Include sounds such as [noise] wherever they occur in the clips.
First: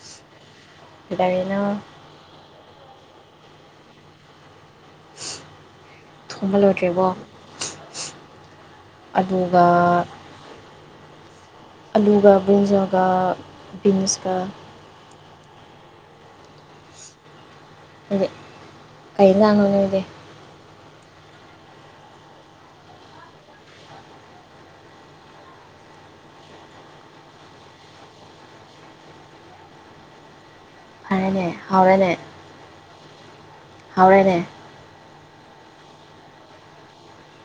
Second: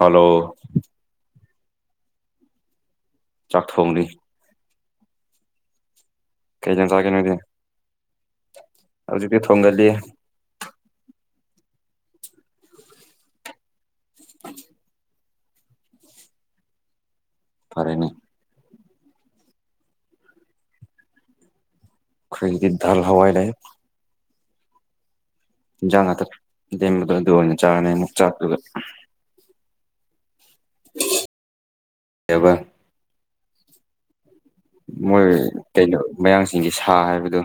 hello ꯏꯔꯤꯅꯣ ꯆꯥꯛꯊꯣꯡꯅꯤ ꯀꯩ ꯌꯦꯟꯖꯥꯡ ꯊꯣꯡꯍꯜꯂꯣꯏꯗ꯭ꯔꯦꯕꯣ ꯆꯥꯒꯦ ꯅꯣꯏꯗꯤ ꯍꯧꯖꯤꯛꯇꯤ ꯑꯗꯨꯒ ꯊꯣꯡꯒꯠꯂꯤ ꯑꯂꯨꯒ ꯕꯨꯖꯣꯒ ꯕꯤꯟꯁ ꯀ ꯐꯔꯦꯅꯤ ꯍꯥꯏꯗꯤ ꯀꯩ ꯇꯥꯉꯣꯅ ꯏꯗꯦ ꯈꯩꯇꯗ ꯙꯜ ꯍꯋꯥꯏꯅꯦ ꯌꯦꯟꯖꯥꯡ ꯉꯥꯛꯇ ꯂꯦꯝꯕꯗꯣ ꯑꯗꯨ ꯑꯣꯏꯅ ꯆꯥꯔꯅꯤ ꯑꯃꯨꯛ ꯆꯥꯛꯄꯒ [unintelligible] [inaudible] ꯍꯅꯦ ꯍꯅꯦ ꯍꯥꯎꯔꯦꯅꯦ ꯃꯣꯏ ꯀꯩꯅꯣ ꯃꯌꯥꯡꯁꯤꯡꯁꯤ ꯁꯥ ꯍꯥꯏꯕꯗꯨꯣ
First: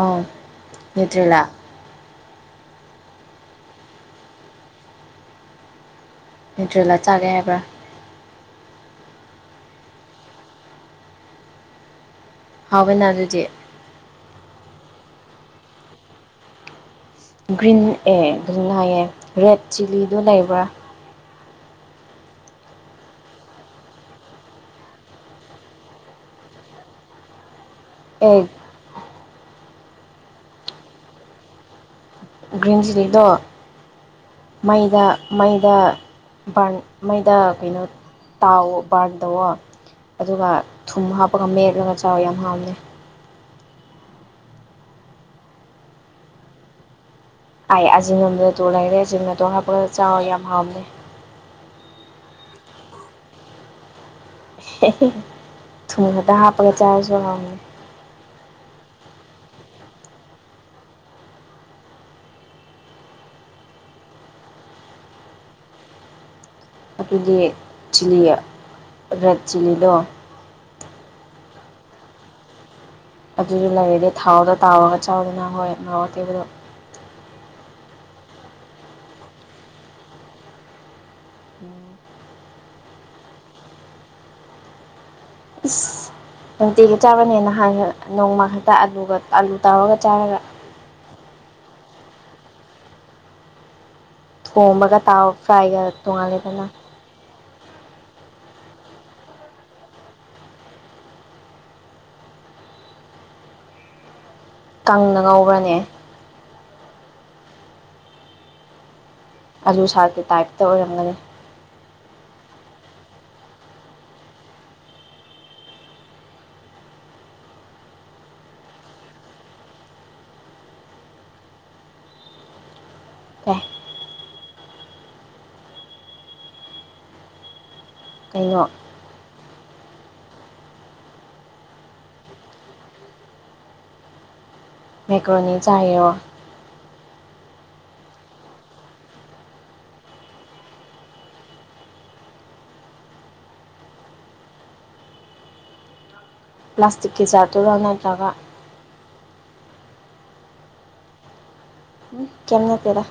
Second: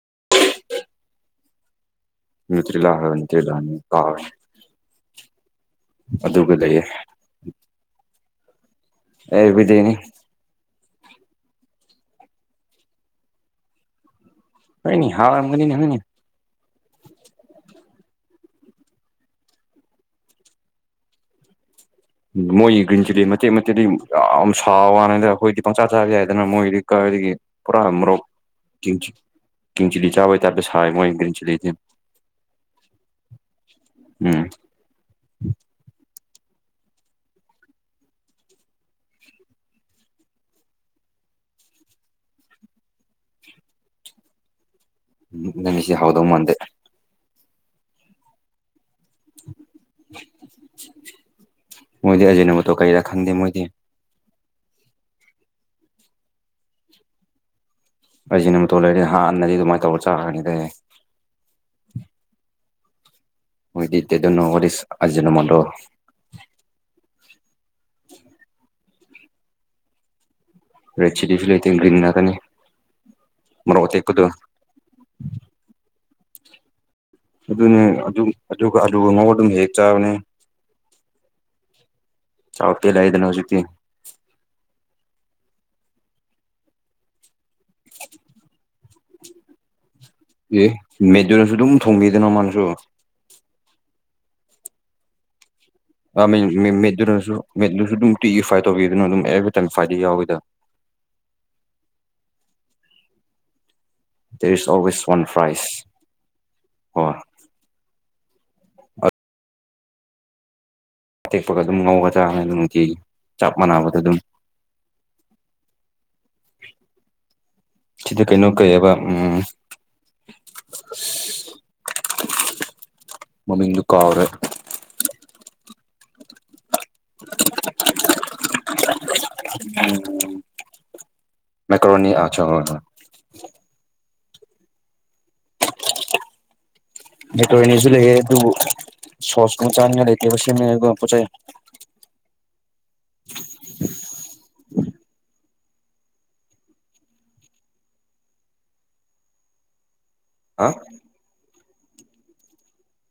ꯑꯥꯎ ꯅꯦꯇ꯭ꯔꯤꯂ ꯃꯤꯇꯔꯤꯂ ꯍꯥꯏꯔꯕꯇ ꯂꯅꯤ ꯀꯥ ꯅꯌꯨꯇ꯭ꯔꯦꯜꯂꯥ ꯆꯥꯒꯦ ꯍꯥꯏꯕ꯭ꯔꯥ ꯑꯦꯕꯤꯗꯤꯅꯤ ꯍꯥꯎꯕ ꯅ ꯑꯗꯨꯗꯤ ꯀꯅꯤ ꯍꯥꯔꯒꯅꯤꯅꯤ ꯒ꯭ꯔꯤꯟ ꯑꯦ ꯑꯗꯨꯝ ꯉꯥꯏꯌꯦ ꯔꯦꯠ ꯆꯤꯂꯤꯗꯨꯣ ꯂꯩꯕ꯭ꯔꯥ ꯎ ꯃꯣꯏꯒꯤ ꯒ꯭ꯔꯤꯟ ꯆꯤꯂꯤ ꯃꯇꯆꯦꯛꯠ ꯃꯇꯦꯛꯗꯤ ꯌꯥꯝ ꯁꯥ ꯋꯥꯅꯤꯗ ꯑꯩꯈꯣꯏꯗꯤ ꯄꯪꯆꯥ ꯆꯥꯕ ꯌꯥꯏꯗꯅ ꯃꯣꯏꯗꯤ ꯑꯣꯏꯗꯒꯤ ꯄꯨꯔꯥ ꯃꯣꯔꯣꯛ ꯑꯦ ꯆꯤꯂꯤ ꯆꯥꯕꯩ ꯇꯥꯕꯦ ꯁꯥꯏ ꯃꯣꯏ ꯒ꯭ꯔꯤ ꯆꯤꯂꯤꯁ ꯒ꯭ꯔꯤꯟ ꯆꯤꯂꯤꯗꯣ ꯃꯩꯗ ꯃꯩꯗ ꯕꯥꯔꯟ ꯃꯩꯗ ꯀꯩꯅꯣ ꯇꯥꯎ ꯕꯥꯔꯟꯗꯋꯣ ꯑꯗꯨꯒ ꯊꯨꯝ ꯍꯥꯞꯄꯒ ꯃꯦꯠꯂꯒ ꯆꯥꯎ ꯌꯥꯝ ꯍꯥꯞꯅꯩ ꯎꯝ ꯅꯪꯃꯤꯁꯤ ꯍꯥꯎꯗꯧ ꯃꯥꯟꯗꯦ ꯑꯩꯥꯏ ꯑꯖꯤꯡꯕꯣꯝꯗ ꯇꯨ ꯂꯩꯔꯦ ꯑꯖꯤꯅ ꯇꯣꯡꯉꯛꯄꯗ ꯆꯥꯎꯔ ꯌꯥꯝ ꯍꯥꯎꯃꯦ ꯃꯣꯏꯗꯤ ꯑꯖꯤꯅꯕꯇꯣ ꯀꯔꯤꯗ ꯈꯪꯗꯦ ꯃꯣꯏꯗꯤ ꯊꯨꯝ ꯈꯛꯇ ꯍꯥꯞꯄꯒ ꯆꯥꯔꯁꯨ ꯍꯥꯎꯅꯤ ꯐ ꯑꯃꯣ ꯂꯩꯔꯗꯤ ꯍꯥꯟꯅꯗꯤ ꯑꯗꯨꯃꯥꯏꯅ ꯇꯧꯔ ꯆꯥꯔꯅꯤꯗ ꯑꯣꯏꯣꯏꯗꯤꯠꯇꯦ ꯑꯗꯨꯅꯣ ꯋꯥꯔꯤ ꯑꯖꯅ ꯃꯗꯣ ꯑꯩꯄꯤꯒꯤ ꯆ ꯔꯦꯠ ꯆꯜꯂꯤꯗ ꯔꯦꯠ ꯁꯤꯗꯤꯁꯤ ꯂꯩꯇ ꯭ꯔꯤꯟ ꯅꯅꯥꯀꯅꯤ ꯑꯗꯨꯗꯤ ꯂꯩꯔꯗꯤ ꯊꯥꯎꯗꯣ ꯇꯥꯎꯔꯒ ꯆꯥꯎꯗꯅ ꯍꯣꯏ ꯉ ꯑꯀꯦꯕꯗꯣ ꯑꯗꯨꯅꯦ ꯑꯗꯨꯝ ꯑꯗꯨ ꯃꯧ ꯑꯗꯨꯝ ꯍꯦꯛ ꯆꯥꯕꯅꯦ ꯎꯝ [unintelligible] ꯆꯥꯎꯥꯎ ꯄ ꯂꯗꯅ ꯍꯧꯖꯤꯛꯛꯇꯤ ꯏꯁꯁ ꯅꯨꯡꯇꯤꯒ ꯆꯥꯕꯅꯦꯅ ꯍꯥꯏ ꯅꯣꯡꯃ ꯍꯛꯇ ꯑꯂꯨ ꯑꯥꯂꯨ ꯇꯧꯔꯒ ꯑꯦ ꯃꯦꯗꯨꯅꯁꯨ ꯑꯗꯨꯝ ꯊꯣꯡꯕꯤꯗꯅ ꯃꯥꯅꯁꯨ ꯍꯣꯕꯒ ꯇꯥꯎ ꯐ꯭ꯔꯥꯏꯒ ꯑ ꯃꯤ ꯇꯣꯡꯉꯥꯜꯂꯦꯗꯅ ꯃꯤ ꯏꯗ꯭ꯔꯁꯨ ꯃꯤꯠꯂꯨꯁꯨ ꯑꯗꯨꯝ ꯇꯤ ꯏꯐꯥꯏ ꯇꯧꯕꯤꯗꯨꯅ ꯑꯗꯨꯝ ꯑꯦꯚ ꯇꯥꯏꯝ ꯐꯥꯏꯗꯤ ꯌꯥꯎꯋꯤꯗ ꯗꯦꯔ ꯏꯁꯖ ꯑꯣꯜꯋꯦꯁ ꯀꯪꯅ ꯋꯥꯟ ꯐ꯭ꯔꯥꯏꯁ ꯉꯧꯕ꯭ꯔꯅꯦ ꯍ ꯑꯗꯨꯂ ꯁꯥꯔꯦ ꯇꯥꯏ ꯇꯦꯛꯄꯒ ꯑꯗꯨꯝ ꯉꯒꯅꯤ ꯅꯨꯡ ꯆꯞ ꯃꯥꯟꯅꯕꯗ ꯑꯗꯨꯝ ꯁꯤꯗꯤ ꯀꯩꯅꯣ ꯀꯩ ꯍꯥꯏꯕ ꯎꯝ ꯑꯦ ꯃꯃꯤꯗꯨ ꯀꯥꯎꯔꯦ [unintelligible] ꯀꯩꯅꯣ ꯃꯀꯅꯤ ꯑꯆꯥ ꯃꯦꯀ꯭ꯔꯣꯅꯤ ꯆꯌꯣ ꯅ ꯇꯅꯤꯁꯨ ꯂꯩ ꯑꯗꯨꯕꯨ ꯁꯣꯁꯀ ꯆꯥꯅꯤꯉ ꯂꯩꯦꯕꯁ ꯄ ꯆꯩ [unintelligible] ꯄ꯭ꯂꯥꯁꯇꯤꯛꯀꯤ ꯖꯥꯔꯠꯇꯨꯗ ꯅꯠꯇ꯭ꯔꯒ ꯍꯥ ꯀꯦꯝ ꯅꯇꯦꯗ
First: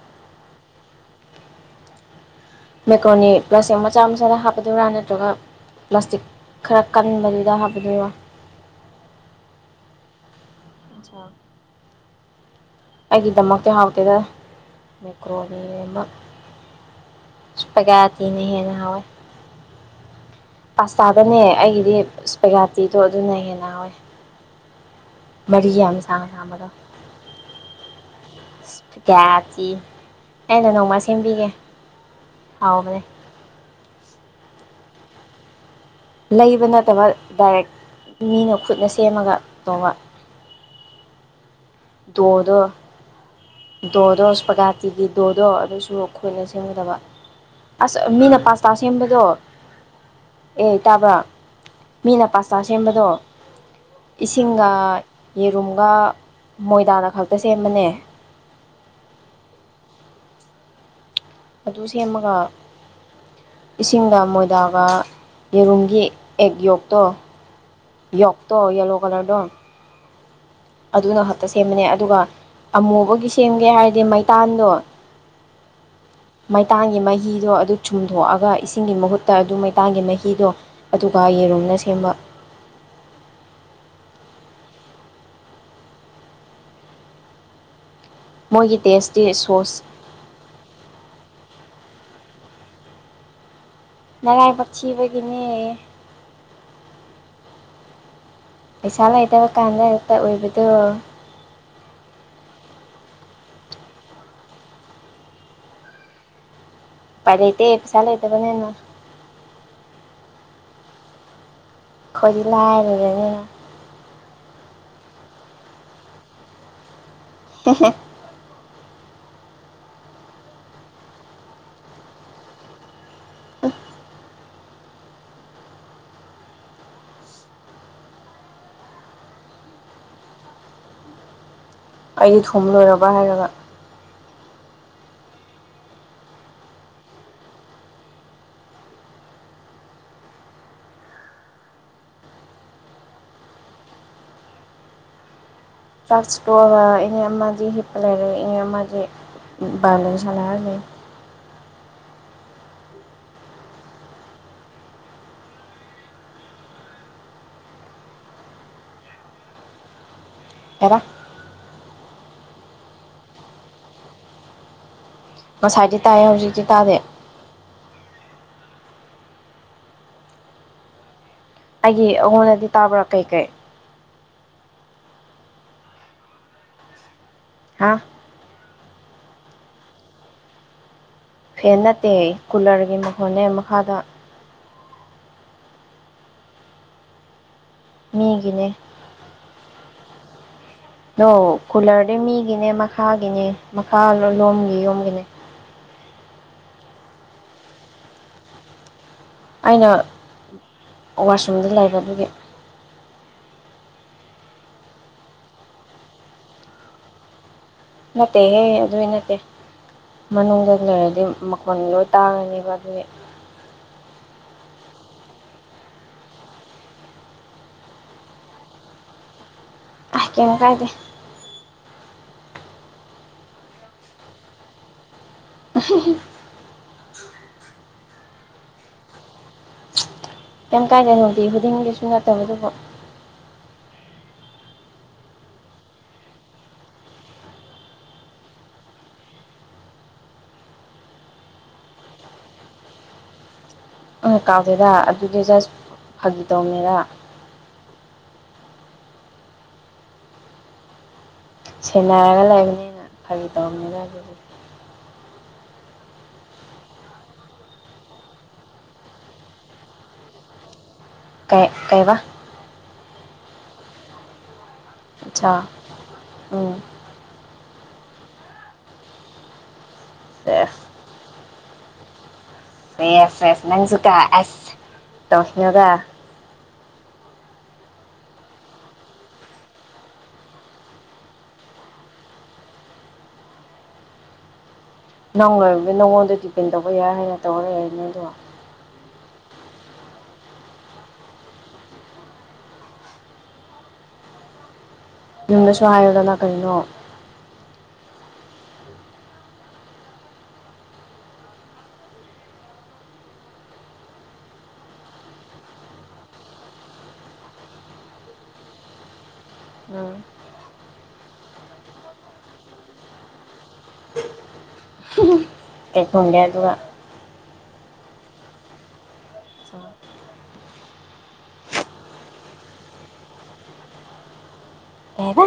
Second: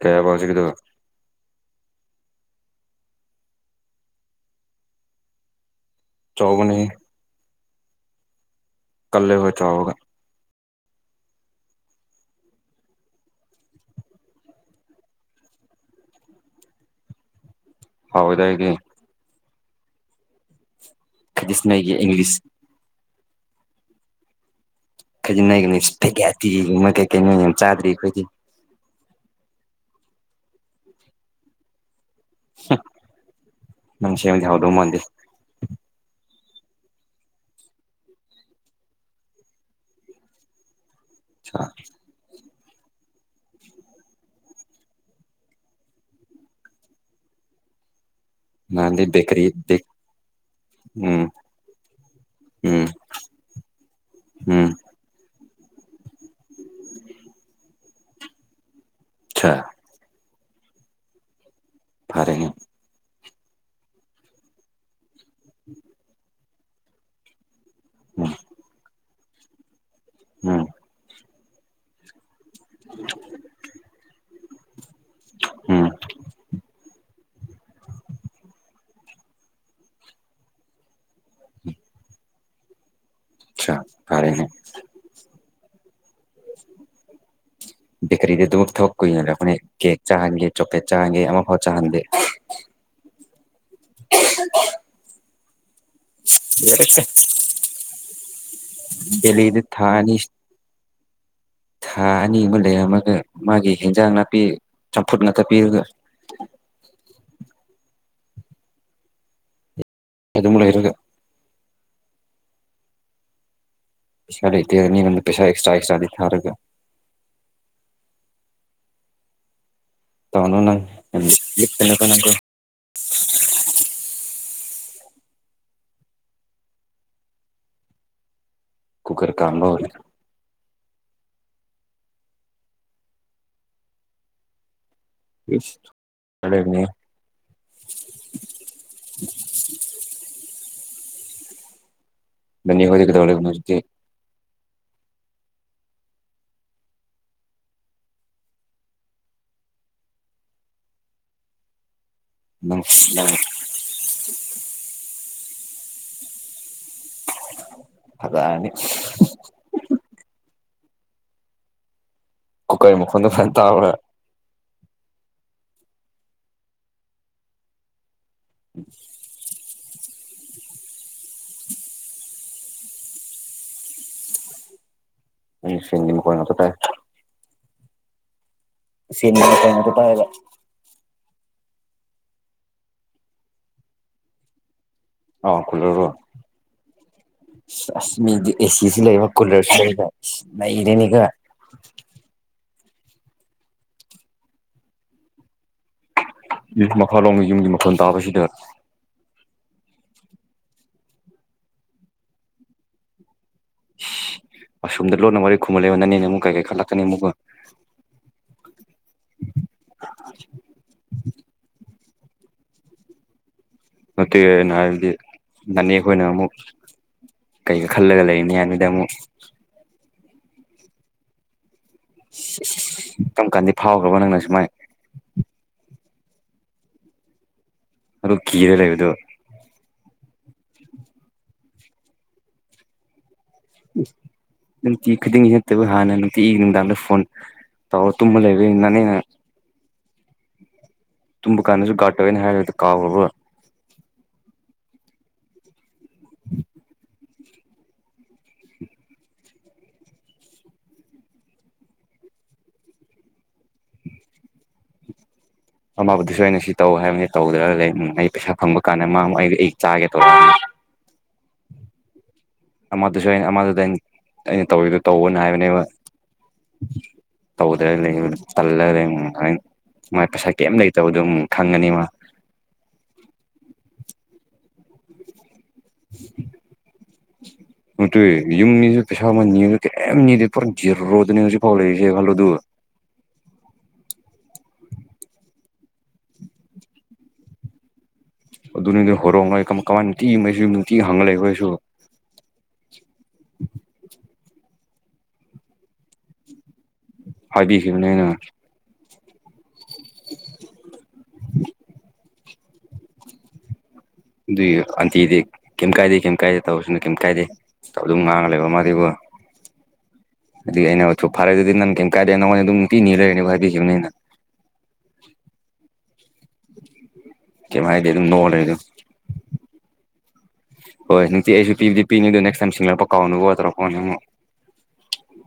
ꯀꯔꯤ ꯍꯥꯌꯕꯥ ꯍꯦꯖꯤꯛꯀꯤ ꯗꯣ ꯃꯦꯀꯣꯅꯤ ꯄ꯭ꯂꯥꯁꯇꯛ ꯃꯆꯥ ꯃꯆꯥꯗ ꯍꯥꯞꯀꯗꯣꯏꯔꯥ ꯅꯠꯇ꯭ꯔꯒ ꯄ꯭ꯂꯥꯁꯇꯤꯛ ꯆꯥꯎꯕꯅꯤ ꯈꯔ ꯀꯟꯕꯗꯨꯗ ꯍꯥꯞꯕꯅꯦꯕ ꯀꯂꯦ ꯍꯣꯏ ꯆꯎꯒ ꯑꯩꯒꯤꯗꯃꯛꯇꯤ ꯍꯥꯎꯇꯦꯗ ꯃꯥꯏꯀ꯭ꯔꯣꯅꯤꯃꯛ ꯍꯥꯎꯋꯦꯗ ꯄꯒꯥꯏꯗꯤꯅꯅ ꯑꯩꯗꯤ ꯍꯦꯟꯅꯥ ꯍꯧꯎꯏ ꯄꯥꯁꯇꯥꯗꯅꯦ ꯈꯗꯤꯁꯅꯩꯒꯤ ꯑꯩꯒꯤꯗꯤ ꯏꯪꯂꯤꯁ ꯏꯁꯄꯦꯌꯥꯇꯤꯗꯣ ꯑꯗꯨꯅ ꯍꯦꯟꯅ ꯍꯦ ꯈꯖꯤꯛ ꯅꯒ ꯐꯦꯒꯤꯔꯤ ꯃꯩ ꯀꯩꯀꯩ ꯅꯣꯏ ꯌꯥꯝ ꯆꯥꯗ꯭ꯔꯤ ꯀꯌꯥꯁꯤ ꯑꯩꯅ ꯅꯣꯡꯃ ꯁꯦꯝꯕꯤꯒꯦ ꯑꯥꯎꯅꯦ ꯍꯗ ꯃꯗ ꯂꯩꯕ ꯅꯠꯇꯕ ꯗꯥꯏꯔꯦꯛ ꯃꯤꯅ ꯈꯨꯠꯅ ꯁꯦꯝꯃꯒ ꯇꯣꯡꯧꯕ ꯗꯣꯗ ꯗꯣꯗꯣ ꯁ ꯄꯒꯥꯥꯇꯤꯒꯤ ꯗꯣꯗꯣ ꯑꯗꯨꯁꯨ ꯑꯩꯈꯣꯏꯅ ꯁꯦꯝꯒꯗꯕ ꯑꯁ ꯃꯤꯅ ꯄꯥꯁꯇꯥ ꯅꯍꯥꯟꯗꯤ ꯁꯦꯝꯕꯗꯣ ꯕꯦꯀꯔꯤ ꯕꯦꯛ ꯑꯦ ꯇꯥꯕ꯭ꯔꯥ ꯎꯝ ꯃꯤꯅ ꯄꯥꯁꯇꯥ ꯎꯝ ꯁꯦꯝꯕꯗꯣ ꯎꯝ ꯏꯁꯤꯡꯒ ꯌꯦꯔꯨꯝꯒ ꯃꯣꯏꯗꯥꯗ ꯈꯛꯇ ꯁꯦꯝꯕꯅꯦ ꯑ ꯑꯗꯨ ꯁꯦꯝꯃꯒ ꯐꯔꯦꯅꯦ ꯏꯁꯤꯡꯗ ꯃꯣꯏꯗꯥꯒ ꯌꯦꯔꯨꯝꯒꯤ ꯑꯦꯛ ꯌꯣꯛꯇꯣ ꯎꯝ ꯌꯣꯛꯇꯣ ꯌꯦꯂꯣ ꯀꯂꯔꯗꯣ ꯎꯝ ꯑꯗꯨꯅ ꯍꯛꯇ ꯁꯦꯝꯕꯅꯦ ꯑꯗꯨꯒ ꯑꯃꯨꯕꯒꯤ ꯁꯦꯝꯒꯦ ꯍꯥꯏꯔꯗꯤ ꯃꯩꯇꯥꯟꯗꯣ ꯎꯝ ꯃꯩꯇꯥꯟꯒꯤ ꯃꯍꯤꯗꯣ ꯑꯗꯨ ꯆꯨꯝꯊꯣꯛꯑꯒ ꯏꯁꯤꯡꯒꯤ ꯃꯍꯨꯠꯇ ꯑꯗꯨ ꯃꯩꯇꯥꯟꯒꯤ ꯃꯍꯤꯗꯣ ꯑꯗꯨꯒ ꯌꯦꯔꯨꯝꯝꯅ ꯁꯦꯝꯕ ꯀꯥꯔꯦꯅꯦ ꯕꯦꯀꯔꯤꯗ ꯑꯗꯨ ꯃꯣꯏꯒꯤ ꯊꯣꯛ ꯀꯨꯏꯅ ꯇꯦꯁꯇꯤ ꯑꯩꯈꯅ ꯁꯣꯁ ꯀꯦꯛ ꯆꯥꯡꯒꯦ ꯆꯣꯀ꯭ꯂꯦꯠ ꯆꯥꯡꯒꯦ ꯑꯃ ꯐꯥꯎ ꯆꯥꯟꯗꯦ ꯅꯔꯥꯏꯕꯛ ꯊꯤꯕꯒꯤꯅꯦ ꯌꯦꯔꯛꯇ ꯄꯩꯁꯥ ꯂꯩꯇꯕ ꯗꯤ ꯀꯥꯟꯗ ꯍꯦꯛꯇ ꯊꯥꯅꯤ ꯑꯣꯏꯕꯗꯣ ꯊꯅꯤ ꯀꯩ ꯑꯃꯒ ꯃꯥꯒꯤ ꯍꯦꯟꯖꯥꯡ ꯅꯥꯄꯤ ꯆꯝꯐꯨꯠ ꯉꯥꯛꯇ ꯄꯤꯔꯒ ꯄꯔꯦꯇꯦ ꯆꯂꯇꯕꯅꯦꯅ ꯑꯗꯨ ꯃꯂ ꯏꯒ ꯈꯣꯏꯖꯤ ꯂꯥꯏꯔꯒꯅꯤ ꯄꯩꯁꯥ ꯂꯩꯇꯦ ꯄꯩꯁꯥ ꯑꯦꯛꯁꯇ꯭ꯔꯥ ꯑꯦꯛꯁꯇ꯭ꯔꯥ ꯂꯦꯔꯒ ꯍ ꯇꯧꯅꯣ ꯅꯪꯅꯀ ꯅꯪ ꯀꯨꯀꯔ ꯀꯥꯟꯝꯕ ꯑꯣꯏꯔ ꯑꯩꯗꯤ ꯊꯨꯝ ꯂꯣꯏꯔꯕ ꯍꯥꯏꯔꯒ ꯀꯦꯅꯦ [unintelligible] ꯙꯅꯤꯌꯋꯥꯗ ꯀꯗꯧꯒ ꯃꯇ ꯇ ꯏꯅꯦ ꯑꯃꯖꯤ ꯍꯤꯞꯄꯂꯔ ꯏꯟ ꯑꯃꯖꯤ ꯕꯥꯅꯅꯤꯁꯂ ꯍꯥꯏꯅꯤ [unintelligible] ꯐꯅꯤ ꯑꯦꯔ ꯀꯨꯀꯥꯏ ꯃꯈ ꯐꯣꯟ ꯐꯅ ꯇꯔ ꯉꯁꯥꯏꯗꯤ ꯇꯥꯏꯌꯦ ꯍꯧꯖꯤꯛꯇꯤ ꯇꯥꯗꯦ ꯎꯝ ꯑꯩꯒꯤ ꯑꯩꯉꯣꯟꯗꯗꯤ ꯇꯥꯕ꯭ꯔꯥ ꯀꯩꯀꯩ ꯁꯦꯡꯗꯅ ꯀꯣꯔꯣꯏꯅꯠꯇ ꯇꯥꯏ ꯍꯥ ꯁꯤꯅꯤ ꯇꯅ ꯇ ꯇꯑꯒ ꯐꯦꯟ ꯅꯠꯇꯦ ꯑꯩ ꯀꯨꯂꯔꯒꯤ ꯃꯈꯣꯟꯅꯦ ꯃꯈꯥꯗ ꯑ ꯀꯨꯂꯔꯣ ꯑ ꯃꯤ ꯃꯤꯒꯤꯅꯦ ꯑꯦꯁꯤꯁꯨ ꯂꯩꯕ ꯀꯨꯂꯔꯁꯨ ꯂꯩꯕ ꯅꯩꯔꯦꯅꯦꯀꯣ ꯅ ꯀꯨꯂꯔꯗꯤ ꯃꯤꯒꯤꯅꯦ ꯃꯈꯥꯒꯤꯅꯦ ꯃꯈꯥ ꯂꯣꯝꯒꯤ ꯂꯣꯝꯒꯤꯅꯦ ꯌ ꯃꯈꯥꯂꯣꯝꯒꯤ ꯌꯨꯝꯒꯤ ꯃꯈꯣꯟ ꯇꯥꯕꯁꯤꯗ ꯑꯩꯅ ꯋꯥꯁꯔꯨꯝꯗ ꯂꯩꯕꯕꯒꯤ ꯑꯁꯣꯨꯝꯗ ꯂꯣꯟꯅ ꯋꯥꯔꯤ ꯈꯨꯝꯍꯜꯂꯕ ꯅꯅꯤꯅ ꯑꯃꯨꯛ ꯀꯩꯀꯩ ꯈꯠꯂꯛꯀꯅꯤ ꯑꯃꯨꯛ ꯅꯠꯇꯦꯍꯦ ꯑꯗꯨꯏ ꯅꯠꯇꯦ ꯃꯅꯨꯡꯗ ꯂꯩꯔꯗꯤ ꯃꯈꯣꯟꯗꯣ ꯇꯥꯔꯅꯤꯕ ꯑꯗꯨ ꯅꯠꯇꯦꯅꯣ ꯍꯥꯏꯕꯗꯤ ꯅꯅꯦꯦꯛ ꯑꯩꯈꯣꯏꯅ ꯑꯃꯨꯛ ꯀꯩ ꯈꯜꯂꯒ ꯂꯩꯔꯤꯅꯤ ꯌꯥꯅꯤꯗ ꯑꯃꯨꯛ ꯑ ꯀꯦꯅ ꯀꯥꯏꯗ ꯀꯔꯝ ꯀꯥꯟꯗꯤ ꯐꯥꯎꯈ꯭ꯔꯕꯣ ꯅꯪꯅ ꯁꯨꯃꯥꯏꯅ [inaudible] ꯑꯗꯨꯜꯂꯣ ꯀꯤꯔꯦ ꯂꯩꯕꯗꯣ ꯀꯩꯝ ꯀꯥꯏꯗꯦꯅꯣꯗꯤ ꯍꯨꯗꯤꯡꯒꯤꯁꯨ ꯉꯥꯛꯇꯕ ꯑꯗꯨꯕꯨ ꯅꯨꯡꯇꯤ ꯈꯨꯗꯤꯡꯒꯤ ꯅꯠꯇꯕ ꯍꯥꯟꯅ ꯅꯨꯡꯇꯤꯒꯤ ꯅꯨꯡꯗꯥꯡꯗ ꯐꯣꯟ ꯇꯥꯎ ꯇꯨꯝꯕ ꯂꯩꯕ ꯅꯅꯦ ꯇꯨꯝꯕ ꯀꯥꯟꯗꯁꯨ ꯥꯠꯇꯋꯦꯅ ꯍꯥꯏꯔꯗ ꯀꯥꯎꯕ ꯑ ꯀꯥꯎꯗꯦꯗ ꯑꯗꯨꯗꯤ ꯖꯁ ꯐꯥꯒꯤ ꯇꯧꯅꯤꯗ ꯁꯦꯟꯅꯔꯒ ꯂꯩꯕꯅꯤꯅ ꯐꯔꯤ ꯇꯧꯔꯝꯅꯤꯅ ꯑꯗꯨ ꯑꯃꯃꯥꯕꯨꯗꯨꯁꯨ ꯑꯩꯅ ꯁꯤ ꯇꯧ ꯍꯥꯏꯕꯅꯤ ꯇꯧꯗ꯭ꯔꯒ ꯂꯩ ꯑꯩ ꯄꯩꯁꯥ ꯐꯪꯕ ꯀꯥꯟꯗ ꯃꯥ ꯑꯩ ꯑꯩ ꯆꯥꯒꯦ ꯇꯧꯕ [inaudible] ꯀꯩ ꯀꯩ ꯕ ꯑꯃꯗꯨꯁꯨ ꯑꯩꯅ ꯑꯃꯗꯨꯗ ꯑꯩꯅ ꯑꯩꯅ ꯇꯧꯗꯣ ꯇꯧꯕꯅ ꯑꯠꯆꯥ ꯍꯥꯏꯕꯅꯦꯕ ꯎꯝ ꯇꯧꯗꯒ ꯂꯩ ꯇꯜꯂꯒ ꯂꯩ ꯍ ꯃꯥꯥꯏ ꯄꯩꯁꯥ ꯀꯩꯝ ꯁꯦꯁ ꯂꯩꯇꯕꯗꯣꯝ ꯈꯪꯒꯅꯤ ꯃꯥ ꯌꯦꯁ ꯌꯦꯁ ꯅꯟꯁꯨ ꯀꯥꯁ ꯇꯣꯁꯅꯨꯗ ꯎ [unintelligible] ꯑꯗꯨ ꯇꯨꯦ ꯌꯨꯝꯅꯤꯁꯨ ꯄꯩꯁꯥ ꯑꯃ ꯅꯤꯁꯨ ꯀꯩꯝ ꯅꯤꯗꯦ ꯄꯨꯔꯥ ꯖꯤꯔꯔꯣꯗꯅꯦ ꯍꯧꯖꯤꯛ ꯐꯥꯎꯔꯛꯏꯁꯦ ꯈꯜꯂꯨ ꯑꯗꯨ [inaudible] ꯅꯪ ꯅꯪꯉꯣꯟꯗ ꯗꯤꯄꯦꯟ ꯇꯧꯕ ꯌꯥꯏ ꯍꯥꯏꯅ ꯇꯧꯔ ꯌꯥꯏ ꯅꯣꯏꯗꯣ ꯑꯗꯨꯅꯤꯗꯤ ꯍꯣꯔꯣꯡꯉꯩ ꯀꯃꯥꯏꯅ ꯅꯨꯡꯇꯤꯉꯩꯁꯨ ꯅꯨꯡꯇꯤ ꯍꯪꯂꯒ ꯂꯩꯕ꯭ꯔ ꯏꯁꯨ [inaudible] ꯅ ꯁꯥꯏꯅ ꯀꯔꯤꯅꯣ ꯍꯥꯏꯕꯤꯈꯤꯕꯅꯦ ꯑꯩꯅ [inaudible] ꯑꯗꯨꯏ ꯑꯟꯇꯤꯗꯤ ꯀꯩꯝ ꯀꯥꯏꯗꯦ ꯀꯩꯝ ꯀꯥꯏꯗꯦ ꯇꯧꯔꯁꯤꯅ ꯀꯩꯝ ꯀꯥꯏꯗꯦ ꯑꯗꯨꯝ ꯉꯥꯡꯉꯂꯩꯕ ꯃꯥꯗꯤꯀꯣ ꯎꯝ [inaudible] ꯑꯗꯨ ꯑꯩꯅꯁꯨ ꯐꯥꯔꯦꯗꯨꯗꯤ ꯅꯪ ꯀꯩꯝ ꯀꯥꯏꯗꯦ ꯅꯪꯉꯣꯟꯗ ꯑꯗꯨꯝ ꯅꯨꯡꯇꯤ ꯅꯤ ꯂꯩꯔꯅꯤ ꯍꯥꯏꯕꯤꯈꯤꯕꯅꯤ ꯑꯩꯅ ꯎꯝ [unintelligible] ꯊꯣꯡꯗꯦ ꯑꯗꯨꯒ ꯀꯩꯝ ꯍꯥꯏꯗꯦ ꯑꯗꯨꯝ ꯅꯣꯛ ꯑ ꯂꯩꯏꯔꯗ ꯑ ꯍꯣꯏ ꯅꯨꯡꯇꯤ ꯑꯩꯁꯨ ꯄꯤꯕꯗꯤ ꯄꯤꯅꯤꯗꯣ ꯅꯦꯛꯁ ꯇꯥꯏꯝ ꯁꯤꯡꯂꯛꯄ ꯀꯥꯎꯅꯕ ꯈꯣꯠꯇꯔꯥꯣꯅ ꯑꯃꯨꯛ ꯀꯩꯕ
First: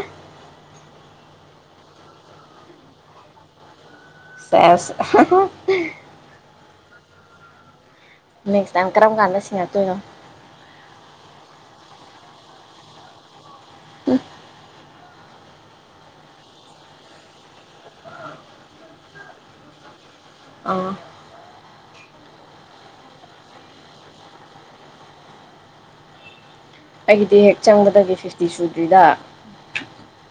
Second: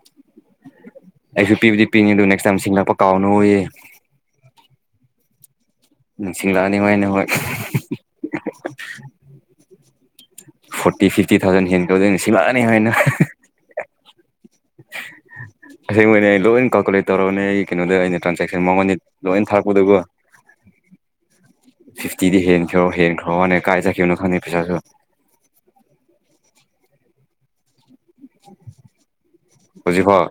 ꯑꯩꯁꯨ ꯄꯤꯕꯨꯗꯤ ꯄꯤꯅꯤ ꯑꯗꯨ ꯅꯦꯛꯁ ꯇꯥꯏꯝ ꯁꯤꯡꯂꯛꯄ ꯀꯥꯎꯅꯨꯌꯦ ꯁꯦꯁ ꯅꯤꯡꯁꯤꯡꯂꯛꯑꯅꯤ ꯃꯥꯏ ꯅꯝꯛ ꯅꯦꯛꯁ ꯇꯥꯏꯝ ꯀꯔꯝ ꯀꯥꯟꯗ ꯁꯤꯅꯔꯛꯇꯣꯏꯅꯣ ꯐꯣꯔꯇꯤ ꯐꯤꯐꯇꯤ ꯊꯥꯎꯖꯟ ꯍꯦꯟ ꯇꯧꯗꯣꯏꯅ ꯁꯤꯂꯥꯛꯑꯅꯤ ꯍꯥꯏꯅ ꯇꯁꯦꯡꯕꯅꯤ ꯑꯩ ꯂꯣꯏ ꯀꯥꯜꯀꯨꯂꯦꯠ ꯇꯧꯔꯅꯦ ꯑꯩꯒꯤ ꯀꯩꯅꯣꯗ ꯑꯩꯅ ꯇ꯭ꯔꯥꯟꯁꯦꯛꯁꯟ ꯃꯉꯣꯟꯗꯤ ꯂꯣꯏ ꯊꯥꯛꯛꯄꯗꯨꯀꯣ ꯑ ꯐꯤꯐꯇꯤꯗꯤ ꯍꯦꯟꯈ꯭ꯔꯣ ꯍꯦꯟꯈ꯭ꯔꯣ ꯋꯥꯅꯦ ꯀꯥꯏꯖꯈꯤꯕꯅꯣ ꯈꯪꯗꯦ ꯄꯩꯁꯥꯁꯨ ꯑꯩꯒꯤꯗꯤ ꯍꯦꯛ ꯆꯪꯕꯗ ꯐꯤꯐꯇꯤ ꯁꯨꯗ꯭ꯔꯤꯗ ꯍꯧꯖꯤꯛꯐꯥꯎ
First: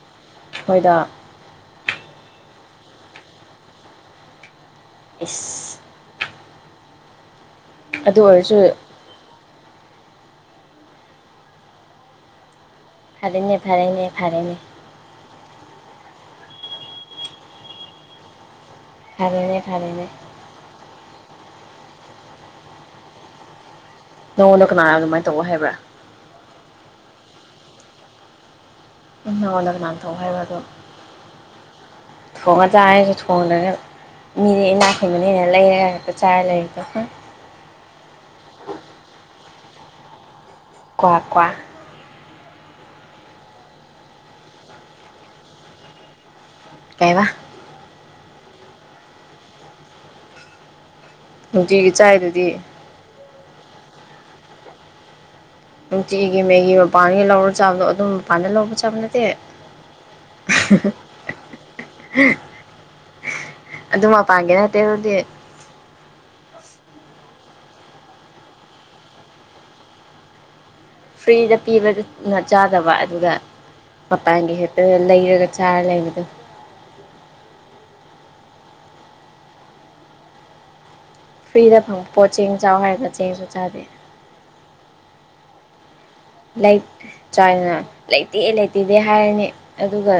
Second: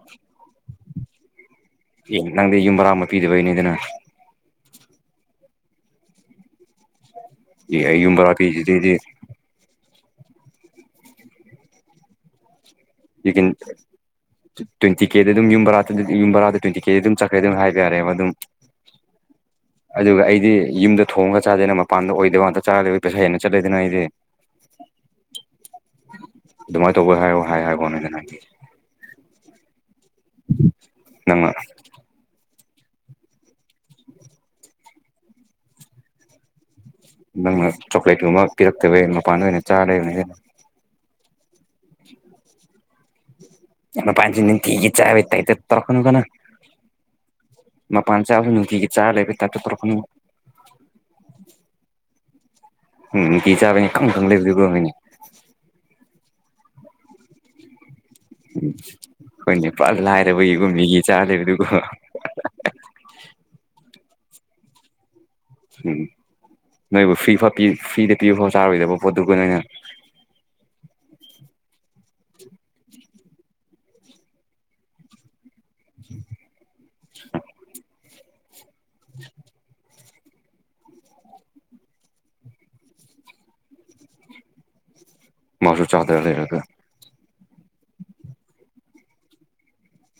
ꯑꯩꯈꯣꯏꯗ ꯅꯪꯗꯤ ꯌꯨꯝ ꯕꯔꯥ ꯑꯃ ꯄꯤꯗꯕꯩꯅꯤꯗꯅ [unintelligible] [inaudible] ꯑꯦ ꯑꯩ ꯑꯗꯨ ꯌꯨꯝꯕꯔꯥ ꯑꯣꯏꯔꯁꯨ ꯄꯤꯁꯤꯗꯤ ꯑꯩꯗꯤ ꯐꯔꯦꯅꯦ ꯐꯔꯦꯅꯦ ꯐꯔꯦꯅꯦ ꯇ꯭ꯋꯦꯟꯇꯤ ꯀꯦꯗ ꯑꯗꯨꯝ ꯌꯨꯝꯕꯔ ꯑꯗꯨꯗꯤ ꯌꯨꯝ ꯕꯥꯗꯗꯤ ꯇ꯭ꯋꯦꯟꯇꯤ ꯀꯦꯗꯤ ꯑꯗꯨꯝ ꯆꯈ꯭ꯔꯦ ꯑꯗꯨꯝ ꯍꯥꯏꯕ ꯌꯥꯔꯦꯕ ꯑꯗꯨꯝ ꯐꯔꯦꯅꯦ ꯐꯔꯦꯅꯦ ꯑꯗꯨ ꯑꯩꯗꯤ ꯌꯨꯝꯗ ꯊꯣꯡꯒ ꯆꯥꯗꯦꯅ ꯃꯄꯥꯟꯗ ꯑꯣꯏꯗ ꯋꯥꯗ ꯆꯥꯔꯗꯦꯣꯏ ꯄꯩꯁ ꯍꯦꯟꯅ ꯆꯠꯂꯦꯗꯅ ꯑꯩꯗꯤ ꯅꯉꯣꯟꯗ ꯀꯅꯥꯅꯣ ꯑꯗꯨꯃꯥꯏꯅ ꯇꯧꯕ ꯍꯥꯏꯕ꯭ꯔꯥ ꯑꯗꯨꯃꯥꯏꯅ ꯇꯧꯕ ꯍꯥꯌꯣ ꯍꯥꯏ ꯍꯥꯏꯕꯋꯥꯅꯤ ꯎꯝ ꯍꯅ ꯅꯥꯟ ꯅꯩꯅ [inaudible] ꯊꯣꯡꯉꯒ ꯆ ꯍꯥꯏꯁꯨꯦ ꯊꯣꯡꯗꯅ ꯃꯤꯗꯤ ꯏꯅꯥꯛꯊꯟꯕꯅꯤꯅ ꯂꯩꯔꯦꯛꯇ ꯆꯥꯏꯔꯦ ꯂꯩꯔ ꯅꯪꯅ ꯆꯣꯀ꯭ꯂꯦꯠꯀꯨꯝꯕ ꯄꯤꯔꯛꯇꯕꯩ ꯃꯄꯥꯟꯗ ꯑꯣꯏꯅ ꯆꯥꯔ ꯂꯩꯕꯅꯤ ꯇꯣꯡ ꯀꯋꯥ [unintelligible] [inaudible] ꯌꯥꯝꯅꯣ ꯄ [unintelligible] ꯆꯥꯕꯩ ꯇꯥꯏꯞꯇ ꯇꯧꯔꯛꯅꯨ ꯀꯣꯅꯪ ꯀꯩꯕꯥ ꯄꯥꯟ ꯆꯥꯕꯕꯨ ꯅꯨꯡꯇꯤꯒꯤ ꯆꯥ ꯂꯩꯕ ꯇ ꯇꯔꯛꯀꯅꯨ ꯅꯨꯡꯇꯤꯒꯤ ꯆꯥꯏꯗꯨꯗꯤ ꯎꯝ ꯅꯨꯡꯇꯤ ꯆꯥꯕꯅꯤ ꯏꯀꯪ ꯀꯪꯉꯥ ꯂꯩꯕꯗꯣꯀꯣ [unintelligible] ꯅꯨꯡꯇꯤꯒꯤ ꯃꯦꯒꯤ ꯃꯄꯥꯟꯒꯤ ꯂꯧꯔ ꯆꯥꯕꯗꯣ ꯑꯗꯨꯝ ꯃꯄꯥꯟꯗ ꯎ ꯂꯧꯕ ꯆꯥꯕ ꯅꯠꯇꯦ ꯑꯩꯈꯣꯏ ꯅꯦꯄꯥꯜ ꯂꯥꯏꯔꯕꯒꯤꯒꯨꯝ ꯃꯤꯒꯤ ꯆꯥꯗꯕꯗꯨꯀꯣ [unintelligible] [inaudible] ꯑꯗꯨ ꯃꯄꯥꯟꯒꯦ ꯅꯠꯇꯦ ꯑꯗꯨꯗꯤ ꯎꯝ ꯅꯣꯏꯕꯨ ꯐ꯭ꯔꯤ ꯐ ꯐ꯭ꯔꯤꯗ ꯄꯤꯕ ꯐꯥꯎ ꯆꯥꯔꯣꯏꯗꯕ ꯄꯣꯠꯇꯨꯒ ꯅꯣꯏꯅ ꯐ꯭ꯔꯤꯗ ꯄꯤꯕꯗꯨꯅ ꯆꯥꯗꯕ ꯑꯗꯨꯒ ꯃꯄꯥꯟꯒꯤ ꯍꯦꯛꯇ ꯂꯩꯔꯒ ꯆꯥꯔ ꯂꯩꯕꯗ [unintelligible] [inaudible] ꯐ꯭ꯔꯤꯗ ꯐꯪꯕꯄꯣ ꯆꯦꯡ ꯆꯥꯎ ꯍꯥꯏꯔꯒ ꯆꯦꯡꯁꯨ ꯆꯥꯗꯦ ꯃꯥꯁꯨꯨ ꯆꯥꯗ ꯂꯩꯔꯦ ꯂꯩ ꯆꯥꯏꯅ ꯂꯩꯇꯦ ꯂꯩꯇꯦꯗꯦ ꯍꯥꯏꯔꯅꯤ ꯑꯗꯨꯒ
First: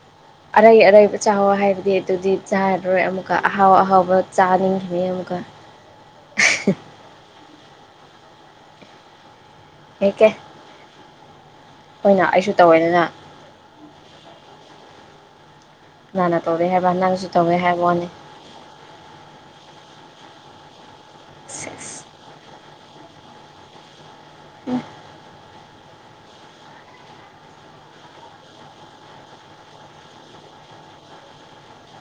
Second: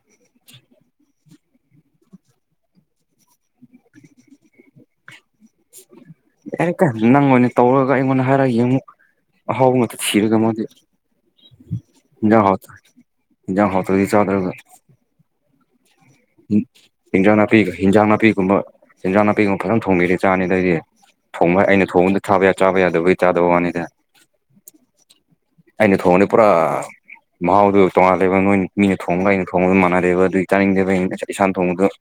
ꯎ [inaudible] ꯑꯔꯩ ꯑꯔꯩꯕ ꯆꯥꯑꯣ ꯍꯥꯏꯕꯗꯤ ꯑꯗꯨꯗꯤ ꯆꯥꯔꯔꯣꯏ ꯑꯃꯨꯛꯀ ꯑꯍꯥꯎ ꯑꯍꯥꯎꯕ ꯆꯥꯅꯤꯡꯈꯤꯕꯅꯤ ꯑꯃꯨꯛꯀ ꯑꯦ ꯀ ꯅꯪ ꯑꯣꯏꯅ ꯇꯧꯔꯒ ꯑꯩꯉꯣꯟꯗ ꯍꯥꯏꯔꯛꯒ ꯌꯦꯡꯉꯨꯛ ꯍꯥꯎ ꯃ ꯍꯦ ꯀꯦ ꯊꯤꯔꯒ ꯃꯗꯤ ꯑꯩꯈꯣꯏꯅ ꯌꯥ ꯑꯩꯁꯨ ꯇꯧꯋꯦꯗꯅ ꯍꯤꯟꯖꯥꯡ ꯍꯥꯎꯇ꯭ꯔꯗꯤ ꯆꯗ꯭ꯔꯒ ꯀꯅꯥꯅ ꯇꯧꯗꯦ ꯍꯥꯏꯕ ꯅꯪꯁꯨ ꯍꯤꯟꯖꯥꯡ ꯇꯧꯋꯦ ꯅꯥꯄꯤꯒꯨꯝꯕ ꯍꯥꯏꯕ ꯍꯤꯟꯖꯥꯡ ꯋꯥꯅꯤ ꯅꯥꯄꯤꯒꯨꯝꯕ ꯍꯤꯟꯖꯥꯡ ꯅꯥꯄꯤꯒꯨꯝꯕ ꯐꯔꯝ ꯊꯣꯡꯕꯤꯗꯤ ꯆꯥꯅꯤꯗꯩꯗꯤ ꯊꯣꯡꯕ ꯑꯩꯅ ꯁꯦꯁ ꯊꯣꯡꯕꯗ ꯊꯥꯕ ꯆꯥꯕ ꯌꯥꯗꯕꯒꯤ ꯆꯥꯗꯕ ꯋꯥꯅꯤꯗ ꯑꯩꯅ ꯊꯣꯡꯅꯤ ꯄꯨꯔꯥ ꯃꯍꯥꯎꯗꯣ ꯇꯣꯉꯥꯜꯂꯦꯕ ꯅꯣꯏ ꯃꯤꯅ ꯊꯣꯡꯕꯒ ꯑꯩꯅ ꯊꯣꯡꯕꯗ ꯃꯥꯟꯅꯗꯦꯕ ꯑꯗꯨ ꯆꯥꯅꯤꯡꯗꯦꯕ ꯑꯩꯅ ꯏꯁꯥꯅ ꯊꯣꯡꯕꯗꯣ [inaudible] [unintelligible]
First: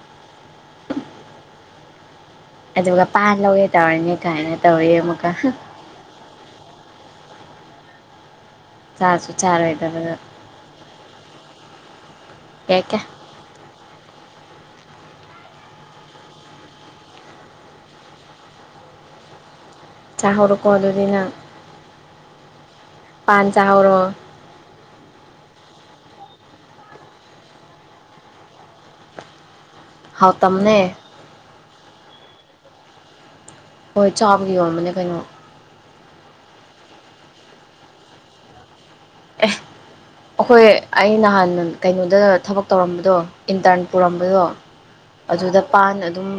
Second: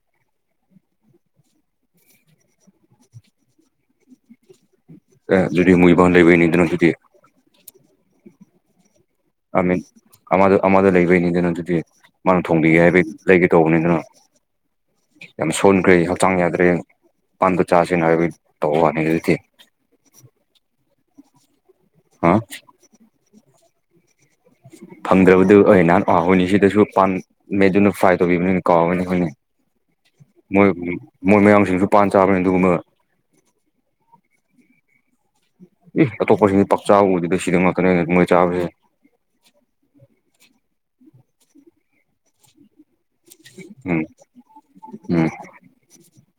ꯑ ꯄꯥꯟꯔ ꯂꯧꯒꯦ ꯇꯅꯦ ꯀꯥꯏꯅ [unintelligible] ꯑꯃꯨꯛꯀ ꯑꯦ ꯑꯗꯨꯗꯤ ꯃꯣꯏ ꯏꯕꯥꯟ ꯂꯩꯕꯩꯅꯤ ꯑꯗꯨꯅ ꯑꯗꯨꯗꯤ ꯆꯥꯁꯨ ꯆꯥꯔꯣꯏꯗꯕꯗ ꯑꯃꯗ ꯑꯃꯗ ꯂꯩꯕꯩꯅꯤ ꯀꯩꯅꯣ ꯑꯗꯨꯗꯤ ꯃꯥꯅ ꯊꯣꯡꯕꯤꯒꯦ ꯌꯥꯏ ꯀꯦ ꯍꯥꯏꯕꯒꯤ ꯂꯩꯒꯦ ꯇꯧꯕꯅꯤ ꯑꯗꯨꯅ ꯌꯥꯝ ꯁꯣꯟꯈ꯭ꯔꯦ ꯍꯛꯆꯥꯡ ꯌꯥꯗ꯭ꯔꯦ ꯄꯥꯟꯗꯣ ꯆꯥꯁꯤꯅ ꯍꯥꯏꯕꯩ ꯇꯧꯕ ꯋꯥꯅꯤ ꯑꯗꯨꯗꯤ ꯆꯥꯍꯧꯔꯣꯀꯣ ꯑꯗꯨꯗꯤ ꯅꯪ ꯍꯥ ꯄꯥꯟꯖꯥꯔꯣ ꯐꯪꯗ꯭ꯔꯕꯗꯨ ꯑꯣꯏ ꯅꯍꯥꯟ ꯍꯣꯏꯅꯦ ꯁꯤꯗꯁꯨ ꯄꯥꯝꯃꯦ ꯗꯨꯅ ꯐ꯭ꯔꯥꯏ ꯇꯧꯕꯤꯕꯅꯤꯅ ꯀꯥꯎꯒꯅꯤ ꯍꯣꯏꯅꯦ ꯃꯣꯏ ꯍꯥꯎꯇꯝꯅꯦ ꯃꯣꯏ ꯃꯌꯥꯡꯁꯤꯡꯁꯨ ꯄꯥꯟ ꯆꯥꯕꯅꯤ ꯑꯗꯨꯒꯨꯝꯕ ꯍꯣꯏ ꯆꯥꯕꯒꯤ ꯑꯣꯏꯔꯝꯕꯅꯦ ꯀꯩꯅꯣ ꯑꯦ ꯑꯇꯣꯞꯄ ꯁꯤ ꯄꯥꯛ ꯆꯥꯗ ꯁꯤꯗ ꯉꯛꯇꯅꯦ ꯃꯣꯏ ꯆꯥꯕꯁꯦ ꯑꯦ ꯑꯩꯈꯣꯏ ꯑꯩ ꯅꯍꯥꯟ ꯀꯩꯅꯣꯗ ꯊꯕꯛ ꯇꯧꯔꯝꯕ ꯑꯗꯣ ꯏꯟꯇꯔꯟ ꯎꯝ ꯄꯨꯔꯝꯕꯗꯣ ꯎꯝ ꯑꯗꯨꯗ ꯄꯥꯟ ꯑꯗꯨꯝ